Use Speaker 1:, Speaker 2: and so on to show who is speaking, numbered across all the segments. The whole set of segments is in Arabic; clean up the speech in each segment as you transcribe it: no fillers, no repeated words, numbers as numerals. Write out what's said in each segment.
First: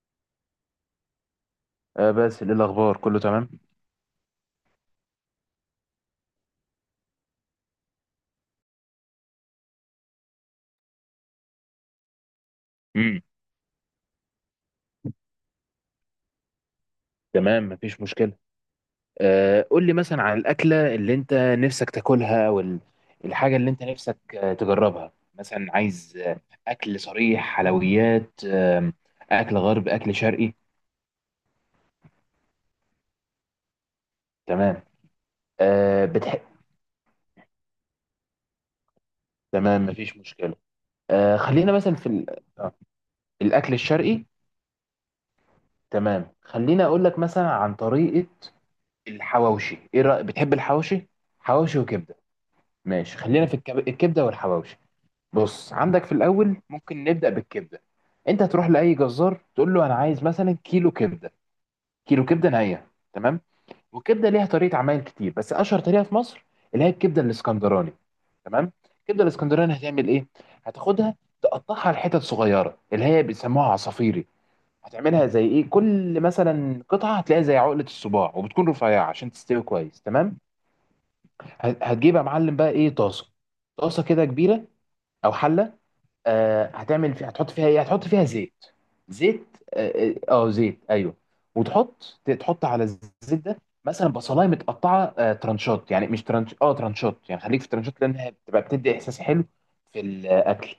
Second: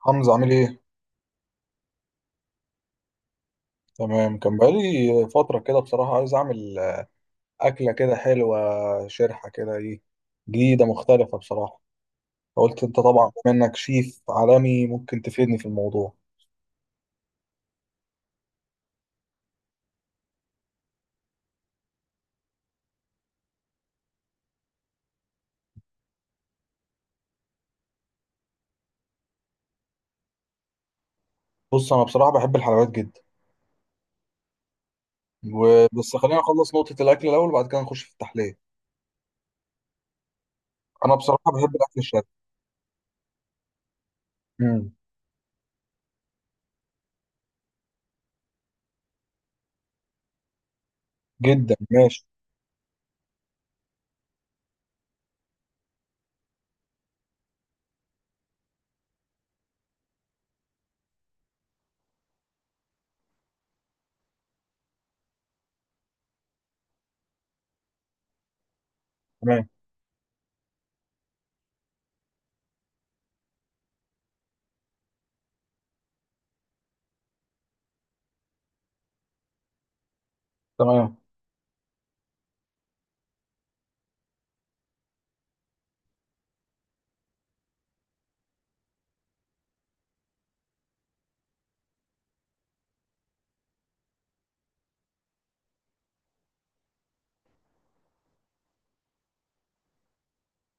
Speaker 1: حمزة عامل ايه؟
Speaker 2: آه، بس ايه الاخبار، كله تمام؟
Speaker 1: تمام، كان بقالي فترة كده. بصراحة عايز أعمل أكلة كده حلوة، شرحة كده، ايه، جديدة مختلفة بصراحة. فقلت أنت
Speaker 2: امم
Speaker 1: طبعا بما إنك شيف عالمي ممكن تفيدني في الموضوع.
Speaker 2: تمام، مفيش مشكله. آه، قول لي مثلا عن الاكله اللي انت نفسك تاكلها، الحاجه اللي انت نفسك تجربها، مثلا عايز اكل صريح، حلويات، اكل غرب، اكل شرقي؟
Speaker 1: بص أنا بصراحة بحب الحلويات جدا.
Speaker 2: تمام. آه،
Speaker 1: بس خلينا
Speaker 2: بتحب.
Speaker 1: نخلص نقطة الأكل الأول وبعد كده نخش في التحلية.
Speaker 2: تمام، مفيش مشكله.
Speaker 1: أنا
Speaker 2: آه،
Speaker 1: بصراحة
Speaker 2: خلينا
Speaker 1: بحب
Speaker 2: مثلا
Speaker 1: الأكل
Speaker 2: في ال...
Speaker 1: الشرقي.
Speaker 2: آه الاكل الشرقي.
Speaker 1: مم.
Speaker 2: تمام، خلينا اقول لك مثلا عن طريقه الحواوشي، ايه رايك؟ بتحب الحواوشي،
Speaker 1: جدا،
Speaker 2: حواوشي وكبده؟
Speaker 1: ماشي.
Speaker 2: ماشي، خلينا في الكبده والحواوشي. بص، عندك في الاول ممكن نبدا بالكبده. انت هتروح لاي جزار تقول له انا عايز مثلا كيلو كبده، كيلو كبده نيه، تمام. والكبده ليها طريقه عمايل كتير، بس اشهر طريقه في مصر اللي هي الكبده الاسكندراني. تمام. الكبده
Speaker 1: تمام.
Speaker 2: الاسكندراني هتعمل ايه؟ هتاخدها، تقطعها لحتت صغيره اللي هي بيسموها عصافيري، هتعملها زي ايه؟ كل مثلا قطعه هتلاقيها زي عقله الصباع، وبتكون رفيعه عشان تستوي كويس، تمام.
Speaker 1: تمام،
Speaker 2: هتجيب يا معلم بقى ايه؟ طاسه، طاسه كده كبيره، او حله. هتعمل فيها، هتحط فيها ايه؟ هتحط فيها زيت. زيت، زيت، ايوه. وتحط على الزيت ده مثلا بصلايه متقطعه ترانشات، يعني مش ترانش، ترانشات، يعني خليك في ترانشات لانها بتبقى بتدي احساس حلو في الاكل،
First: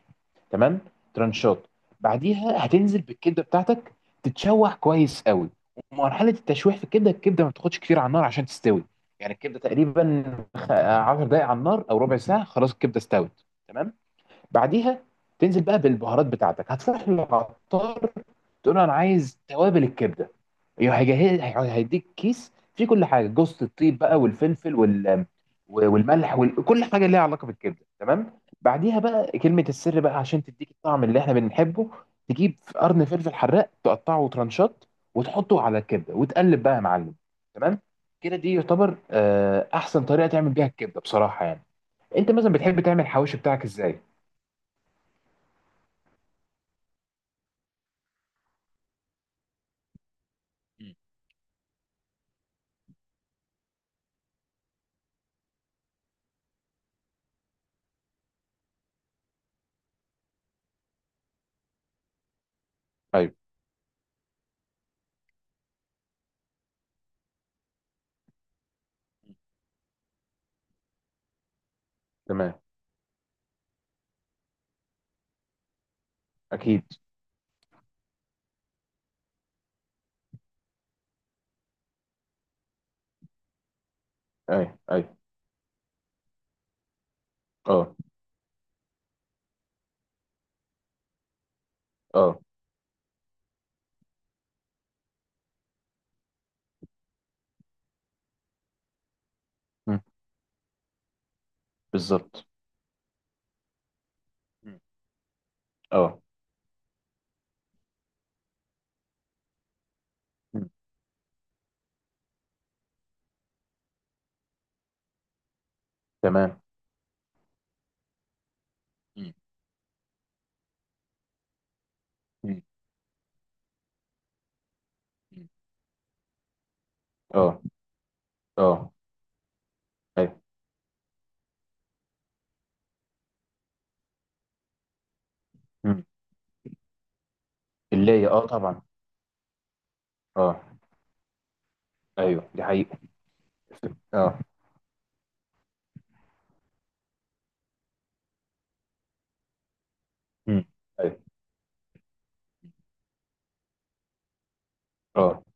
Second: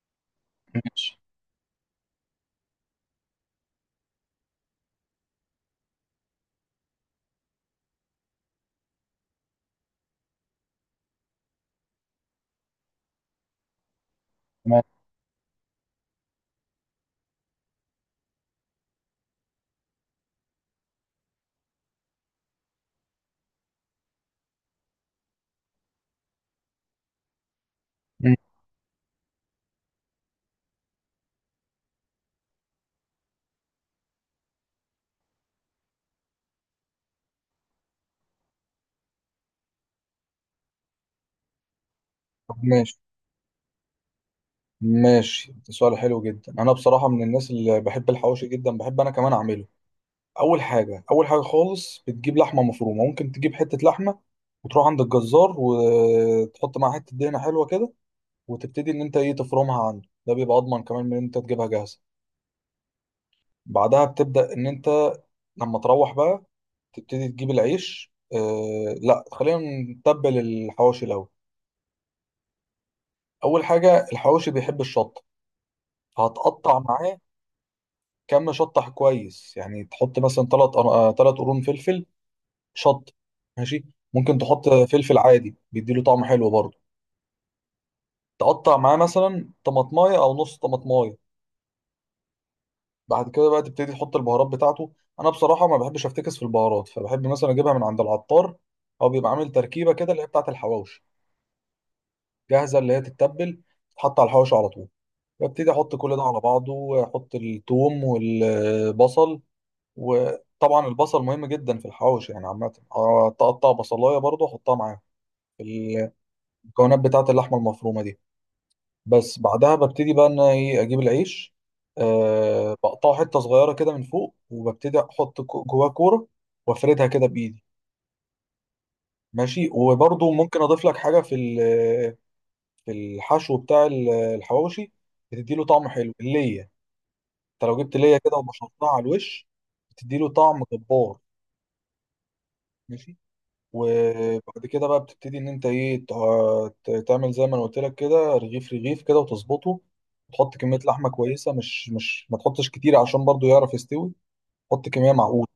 Speaker 2: تمام.
Speaker 1: ماشي.
Speaker 2: ترانشات. بعديها هتنزل بالكبده بتاعتك، تتشوح كويس قوي. ومرحله التشويح في الكبده، الكبده ما بتاخدش كتير على النار عشان تستوي. يعني الكبده تقريبا 10 دقائق على النار او ربع ساعه، خلاص الكبده استوت، تمام.
Speaker 1: تمام.
Speaker 2: بعديها تنزل بقى بالبهارات بتاعتك، هتروح للعطار تقول له انا عايز توابل الكبده، هيجهز هيديك كيس فيه كل حاجه، جوزة الطيب بقى والفلفل والملح، وكل حاجه ليها علاقه بالكبده، تمام.
Speaker 1: مم.
Speaker 2: بعديها بقى كلمه السر بقى عشان تديك الطعم اللي احنا بنحبه، تجيب قرن فلفل حراق تقطعه ترانشات وتحطه على الكبده، وتقلب بقى يا معلم، تمام. كده دي يعتبر احسن طريقه تعمل بيها الكبده بصراحه. يعني انت مثلا
Speaker 1: طب
Speaker 2: بتحب
Speaker 1: ماشي.
Speaker 2: تعمل الحواوشي بتاعك ازاي؟
Speaker 1: ماشي، ده سؤال حلو جدا. أنا بصراحة من الناس اللي بحب الحواوشي جدا، بحب أنا كمان أعمله. اول
Speaker 2: مم.
Speaker 1: حاجه اول حاجه خالص بتجيب لحمه مفرومه، ممكن تجيب حته لحمه وتروح عند الجزار وتحط معاها حته دهنه حلوه كده، وتبتدي ان انت ايه تفرمها عنده، ده بيبقى اضمن كمان من ان انت تجيبها جاهزه.
Speaker 2: ايوه.
Speaker 1: بعدها بتبدا ان انت لما تروح بقى، تبتدي تجيب العيش، آه لا خلينا نتبل الحواوشي الاول.
Speaker 2: تمام.
Speaker 1: اول حاجه الحواوشي بيحب الشطه، فهتقطع
Speaker 2: اكيد.
Speaker 1: معاه كم شطه كويس، يعني تحط مثلا ثلاث قرون فلفل، شط، ماشي. ممكن
Speaker 2: اي.
Speaker 1: تحط
Speaker 2: اي.
Speaker 1: فلفل عادي بيديله طعم حلو برضه.
Speaker 2: اه.
Speaker 1: تقطع معاه مثلا طماطمايه او نص طماطمايه.
Speaker 2: اه.
Speaker 1: بعد كده بقى تبتدي تحط البهارات بتاعته. انا بصراحه ما بحبش افتكس في البهارات، فبحب مثلا اجيبها من عند العطار، او بيبقى عامل تركيبه
Speaker 2: مم.
Speaker 1: كده اللي هي بتاعه الحواوشي
Speaker 2: بالظبط.
Speaker 1: جاهزه، اللي هي تتبل، تتحط على الحواوشي على
Speaker 2: مم.
Speaker 1: طول. ببتدي احط كل
Speaker 2: اه.
Speaker 1: ده على بعضه واحط الثوم والبصل.
Speaker 2: مم.
Speaker 1: وطبعا البصل مهم جدا في الحواوشي، يعني عامه أقطع بصلايه برضه احطها معاه في
Speaker 2: تمام.
Speaker 1: المكونات بتاعه اللحمه المفرومه دي.
Speaker 2: مم.
Speaker 1: بس بعدها ببتدي بقى ان انا ايه اجيب العيش،
Speaker 2: مم.
Speaker 1: أه بقطعه حته صغيره كده من فوق، وببتدي احط
Speaker 2: مم.
Speaker 1: جواه كوره، وافردها كده
Speaker 2: اه.
Speaker 1: بايدي.
Speaker 2: اه.
Speaker 1: ماشي،
Speaker 2: اي.
Speaker 1: وبرضو ممكن اضيف لك حاجه في في الحشو بتاع الحواوشي، بتدي له طعم
Speaker 2: مم.
Speaker 1: حلو، الليه. انت لو جبت ليه
Speaker 2: اللي
Speaker 1: كده
Speaker 2: طبعا.
Speaker 1: وبشرتها على الوش، بتدي له
Speaker 2: اه.
Speaker 1: طعم جبار.
Speaker 2: ايوه، دي حقيقة.
Speaker 1: ماشي.
Speaker 2: اه.
Speaker 1: وبعد كده بقى بتبتدي ان انت ايه تعمل زي ما انا قلت لك كده، رغيف رغيف كده وتظبطه. تحط
Speaker 2: مم.
Speaker 1: كميه لحمه
Speaker 2: اي.
Speaker 1: كويسه، مش ما تحطش كتير عشان برضو يعرف يستوي. حط كميه
Speaker 2: اه.
Speaker 1: معقوله.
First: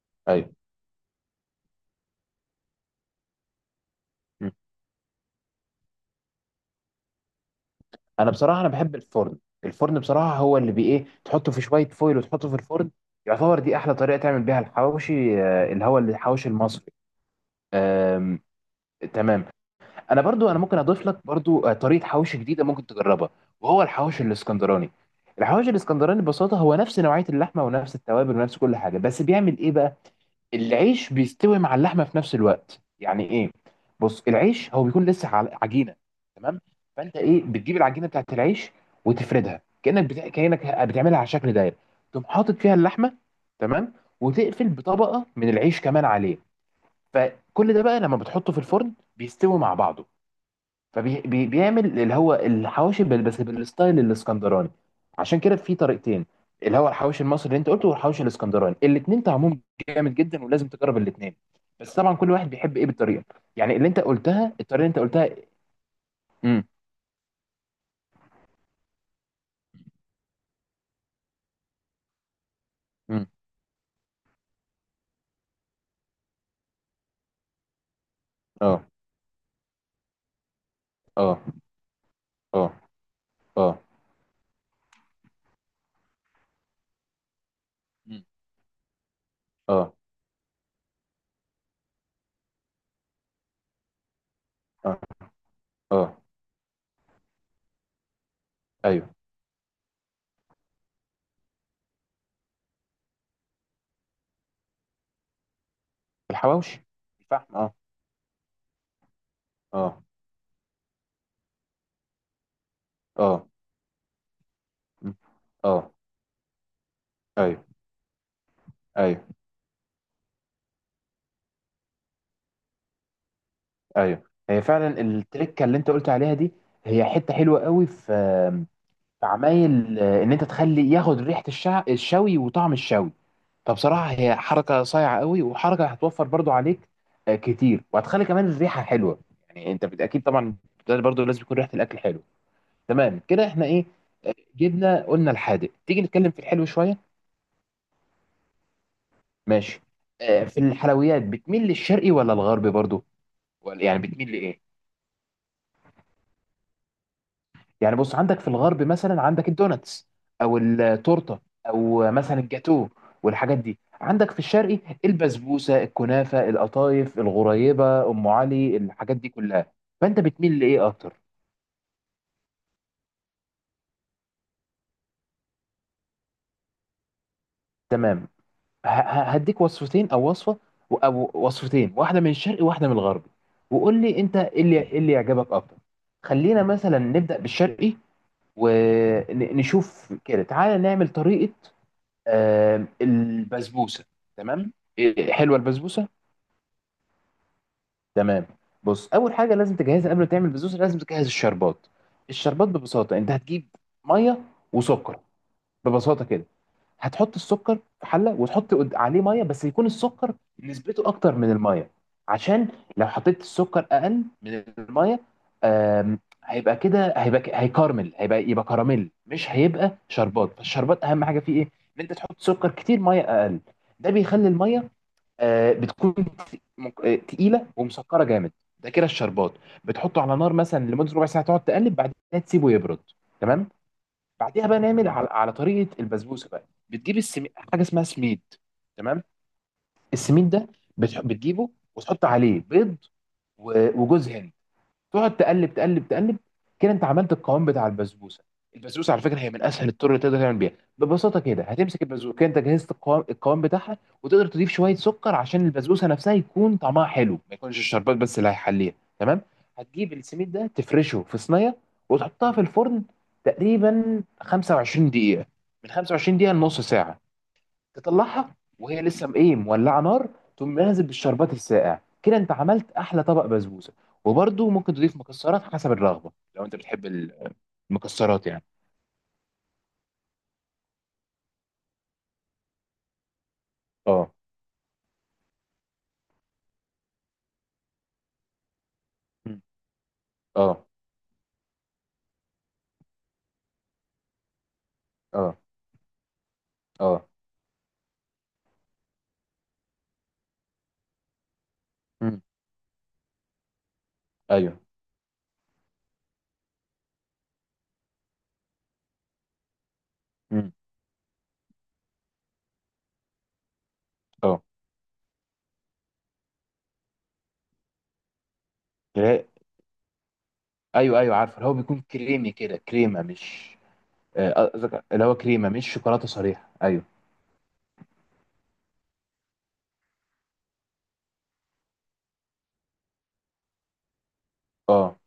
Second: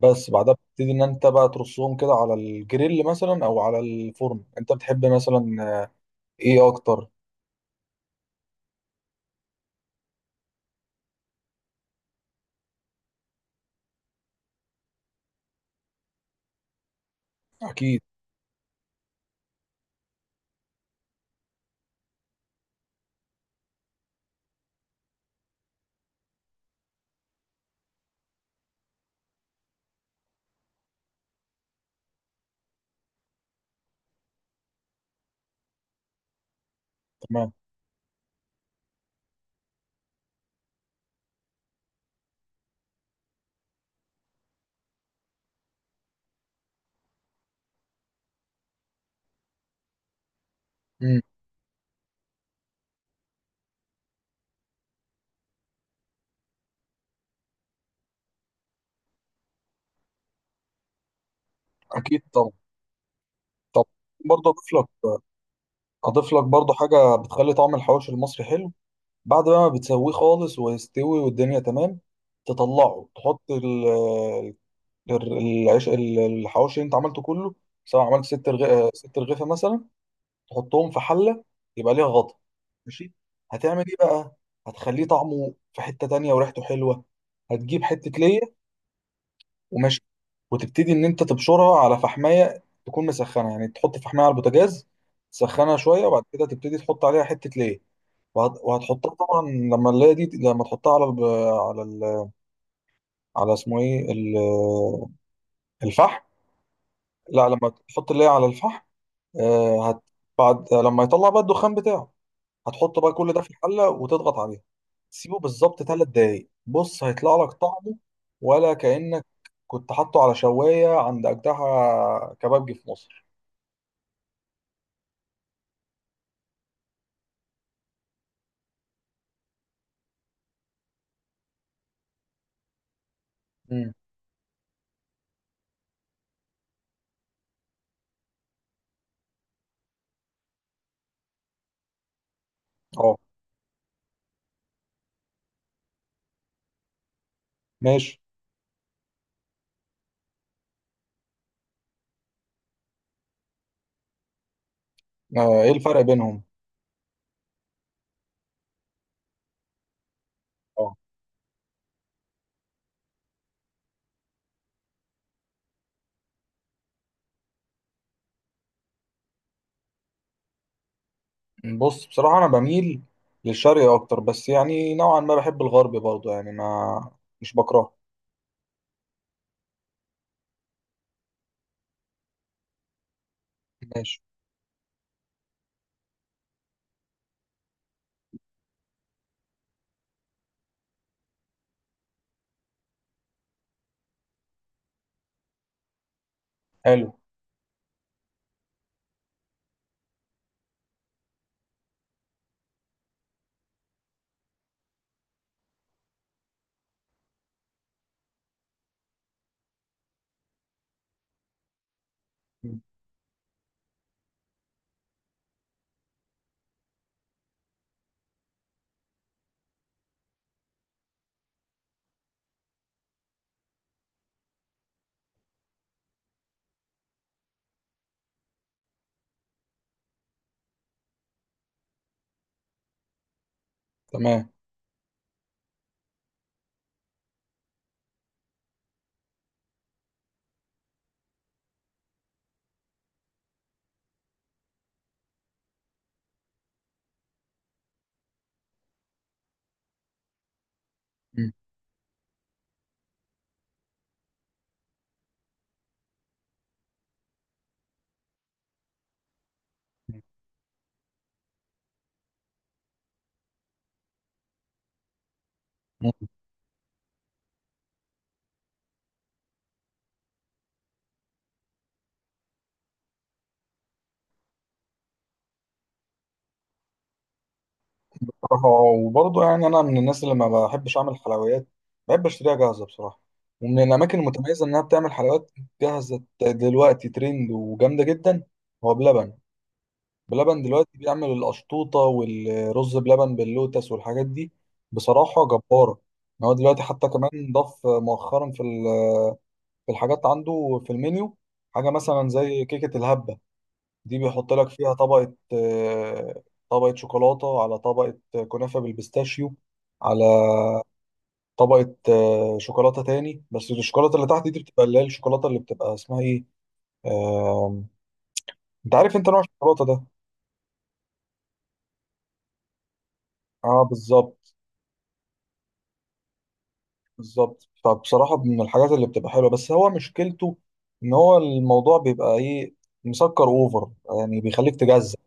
Speaker 1: بس
Speaker 2: اي.
Speaker 1: بعدها بتبتدي ان انت بقى ترصهم كده على الجريل مثلا او على الفرن،
Speaker 2: مم.
Speaker 1: انت بتحب مثلا ايه اكتر؟
Speaker 2: انا بصراحة انا بحب الفرن. الفرن بصراحة هو اللي بي ايه، تحطه في شوية فويل وتحطه في الفرن، يعتبر دي احلى طريقة تعمل بيها الحواوشي، اللي هو الحواوشي المصري.
Speaker 1: اكيد.
Speaker 2: آم، تمام. انا برضو انا ممكن اضيف لك برضو طريقه حواوشي جديده ممكن تجربها، وهو الحواوشي الاسكندراني. الحواوشي الاسكندراني ببساطه هو نفس نوعيه اللحمه، ونفس التوابل، ونفس كل حاجه، بس بيعمل ايه بقى؟ العيش بيستوي مع اللحمه في نفس الوقت. يعني ايه؟ بص، العيش هو بيكون لسه عجينه، تمام. فانت ايه؟
Speaker 1: تمام.
Speaker 2: بتجيب العجينه بتاعت العيش وتفردها كانك بتعملها على شكل دايره، تقوم حاطط فيها اللحمه، تمام. وتقفل بطبقه من العيش كمان عليه، فكل ده بقى لما بتحطه في الفرن بيستوي مع بعضه،
Speaker 1: امم.
Speaker 2: فبيعمل اللي هو الحواوشي بس بالستايل الاسكندراني. عشان كده في طريقتين، اللي هو الحواوشي المصري اللي انت قلته والحواوشي الاسكندراني، الاثنين طعمهم جامد جدا، ولازم تجرب الاثنين. بس طبعا
Speaker 1: اكيد
Speaker 2: كل
Speaker 1: طبعا.
Speaker 2: واحد بيحب ايه بالطريقه، يعني
Speaker 1: طب
Speaker 2: اللي انت
Speaker 1: برضه
Speaker 2: قلتها،
Speaker 1: اضيف
Speaker 2: الطريقه
Speaker 1: لك،
Speaker 2: اللي انت قلتها.
Speaker 1: اضيف لك
Speaker 2: امم
Speaker 1: برضه حاجه بتخلي طعم الحواوشي المصري حلو. بعد بقى ما بتسويه خالص ويستوي والدنيا تمام، تطلعه،
Speaker 2: امم
Speaker 1: تحط العيش، الحواوشي اللي انت عملته كله، سواء عملت
Speaker 2: اه.
Speaker 1: ست رغيفة مثلا، تحطهم في
Speaker 2: اه.
Speaker 1: حلة يبقى ليها غطا.
Speaker 2: اه.
Speaker 1: ماشي.
Speaker 2: اه.
Speaker 1: هتعمل ايه بقى؟ هتخليه طعمه في حتة تانية وريحته حلوة. هتجيب حتة
Speaker 2: مم.
Speaker 1: ليا
Speaker 2: اه.
Speaker 1: وماشي، وتبتدي ان انت تبشرها على فحماية تكون مسخنة، يعني تحط فحماية على البوتاجاز،
Speaker 2: اه.
Speaker 1: تسخنها
Speaker 2: اه.
Speaker 1: شوية، وبعد كده تبتدي تحط عليها حتة ليا، وهتحطها
Speaker 2: ايوه.
Speaker 1: طبعا، لما نلاقي دي لما تحطها على الب... على ال... على اسمه ايه ال... الفحم.
Speaker 2: الحواوشي.
Speaker 1: لا،
Speaker 2: الفحم،
Speaker 1: لما
Speaker 2: اه.
Speaker 1: تحط اللي هي على الفحم، آه هت...
Speaker 2: اه.
Speaker 1: بعد لما يطلع بقى الدخان بتاعه، هتحط بقى كل ده
Speaker 2: اه.
Speaker 1: في الحله وتضغط عليها.
Speaker 2: مم.
Speaker 1: سيبه بالظبط
Speaker 2: اه.
Speaker 1: 3 دقايق، بص هيطلع لك
Speaker 2: ايوه.
Speaker 1: طعمه ولا
Speaker 2: ايوه.
Speaker 1: كأنك كنت حاطه على شوايه عند اجدها كبابجي في مصر.
Speaker 2: ايوه، هي فعلا التركه اللي انت قلت عليها دي، هي حته حلوه قوي في عمايل، ان انت تخلي ياخد ريحه الشوي وطعم الشوي.
Speaker 1: امم.
Speaker 2: فبصراحه هي حركه صايعه قوي، وحركه هتوفر برضو عليك كتير، وهتخلي كمان الريحه حلوه، يعني انت اكيد طبعا، ده برضو لازم يكون ريحه الاكل حلوه،
Speaker 1: اه.
Speaker 2: تمام. كده احنا ايه، جبنا قلنا الحادق، تيجي نتكلم في الحلو شويه؟
Speaker 1: ماشي.
Speaker 2: ماشي. في الحلويات بتميل للشرقي ولا الغربي برضو، ولا يعني بتميل لايه؟
Speaker 1: آه، ايه الفرق بينهم؟
Speaker 2: يعني بص، عندك في الغرب مثلا عندك الدوناتس، او
Speaker 1: أه.
Speaker 2: التورته، او مثلا الجاتو، والحاجات دي. عندك في الشرقي البسبوسه، الكنافه، القطايف، الغريبه، ام علي، الحاجات دي كلها. فانت بتميل لايه اكتر؟
Speaker 1: بص بصراحة أنا بميل للشرق أكتر، بس يعني نوعا ما بحب الغرب برضه، يعني ما، مش بكرهه.
Speaker 2: تمام. هديك وصفتين او وصفه، او وصفتين، واحده من الشرقي وواحده من الغرب، وقول لي
Speaker 1: ماشي.
Speaker 2: انت ايه اللي إيه اللي يعجبك اكتر. خلينا مثلا نبدا بالشرقي ونشوف كده، تعالى نعمل طريقه البسبوسه. تمام. إيه، حلوه البسبوسه.
Speaker 1: حلو.
Speaker 2: تمام. بص اول حاجه لازم تجهزها قبل ما تعمل البسبوسه، لازم تجهز الشربات. الشربات ببساطه انت هتجيب ميه وسكر، ببساطه كده. هتحط السكر في حله وتحط عليه ميه، بس يكون السكر نسبته اكتر من الميه. عشان
Speaker 1: م.
Speaker 2: لو حطيت السكر اقل من الميه، آم، هيبقى كده، هيبقى هيكرمل، يبقى كراميل، مش هيبقى شربات. فالشربات اهم حاجه فيه ايه؟ ان انت تحط سكر كتير، ميه اقل. ده بيخلي الميه بتكون تقيله ومسكره جامد. ده كده الشربات. بتحطه على نار مثلا لمده ربع ساعه، تقعد تقلب، بعدين تسيبه يبرد، تمام.
Speaker 1: تمام.
Speaker 2: بعديها بقى نعمل على طريقه البسبوسه بقى. بتجيب حاجه اسمها سميد، تمام. السميد ده بتجيبه، وتحط عليه بيض و... وجوز هند، تقعد تقلب تقلب تقلب، كده انت عملت القوام بتاع البسبوسه. البسبوسه على فكره هي من اسهل الطرق اللي تقدر تعمل بيها، ببساطه
Speaker 1: م.
Speaker 2: كده هتمسك البسبوسه. كده انت جهزت القوام القوام بتاعها، وتقدر تضيف شويه سكر عشان البسبوسه نفسها يكون طعمها حلو، ما يكونش الشربات بس اللي هيحليها، تمام. هتجيب السميد ده تفرشه في صينيه وتحطها في الفرن تقريبا 25 دقيقه، من
Speaker 1: م.
Speaker 2: 25 دقيقه لنص ساعه. تطلعها وهي لسه ايه، مولعه نار، تقوم نازل بالشربات الساقع، كده انت عملت احلى طبق بسبوسه. وبرده ممكن تضيف مكسرات حسب الرغبه، لو انت بتحب المكسرات يعني.
Speaker 1: بصراحة وبرضه يعني أنا من الناس اللي ما بحبش أعمل حلويات، بحب أشتريها جاهزة بصراحة. ومن الأماكن
Speaker 2: اه.
Speaker 1: المتميزة إنها بتعمل حلويات جاهزة دلوقتي، ترند وجامدة جدا، هو بلبن.
Speaker 2: مم.
Speaker 1: بلبن
Speaker 2: اه.
Speaker 1: دلوقتي بيعمل القشطوطة والرز بلبن باللوتس والحاجات دي، بصراحة
Speaker 2: اه.
Speaker 1: جبارة. إن هو دلوقتي حتى
Speaker 2: اه.
Speaker 1: كمان ضاف مؤخرا في في الحاجات عنده في المنيو حاجة مثلا
Speaker 2: مم.
Speaker 1: زي كيكة الهبة. دي بيحط لك
Speaker 2: ايوه.
Speaker 1: فيها طبقة، طبقة شوكولاتة على طبقة كنافة بالبيستاشيو، على
Speaker 2: مم.
Speaker 1: طبقة، شوكولاتة تاني. بس الشوكولاتة اللي تحت دي
Speaker 2: اه.
Speaker 1: بتبقى اللي هي الشوكولاتة اللي بتبقى اسمها ايه، آم، انت عارف انت نوع
Speaker 2: كرا-
Speaker 1: الشوكولاتة ده.
Speaker 2: ايوه، ايوه، عارف، اللي هو بيكون كريمي كده، كريمه مش...
Speaker 1: اه بالظبط.
Speaker 2: قصدك اللي هو كريمه مش شوكولاته صريحه. ايوه.
Speaker 1: بالظبط. فبصراحة من الحاجات اللي بتبقى حلوة، بس هو مشكلته إن هو الموضوع بيبقى إيه، مسكر أوفر، يعني بيخليك
Speaker 2: اه،
Speaker 1: تجزع.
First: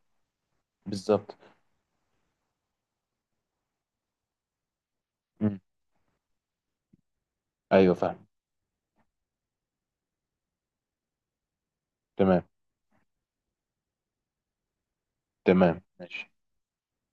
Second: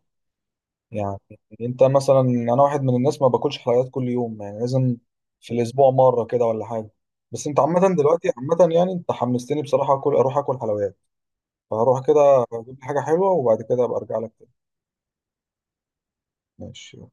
Speaker 1: يعني
Speaker 2: بالظبط.
Speaker 1: أنت مثلا، أنا واحد من الناس ما باكلش حلويات كل يوم، يعني لازم في
Speaker 2: مم.
Speaker 1: الأسبوع مرة كده ولا حاجة. بس أنت
Speaker 2: ايوه،
Speaker 1: عامة
Speaker 2: فاهم.
Speaker 1: دلوقتي، عامة يعني أنت حمستني بصراحة أكل، أروح أكل حلويات. فهروح
Speaker 2: تمام.
Speaker 1: كده أجيب لي حاجة حلوة، وبعد كده أبقى أرجع لك تاني.
Speaker 2: تمام، ماشي.
Speaker 1: ماشي.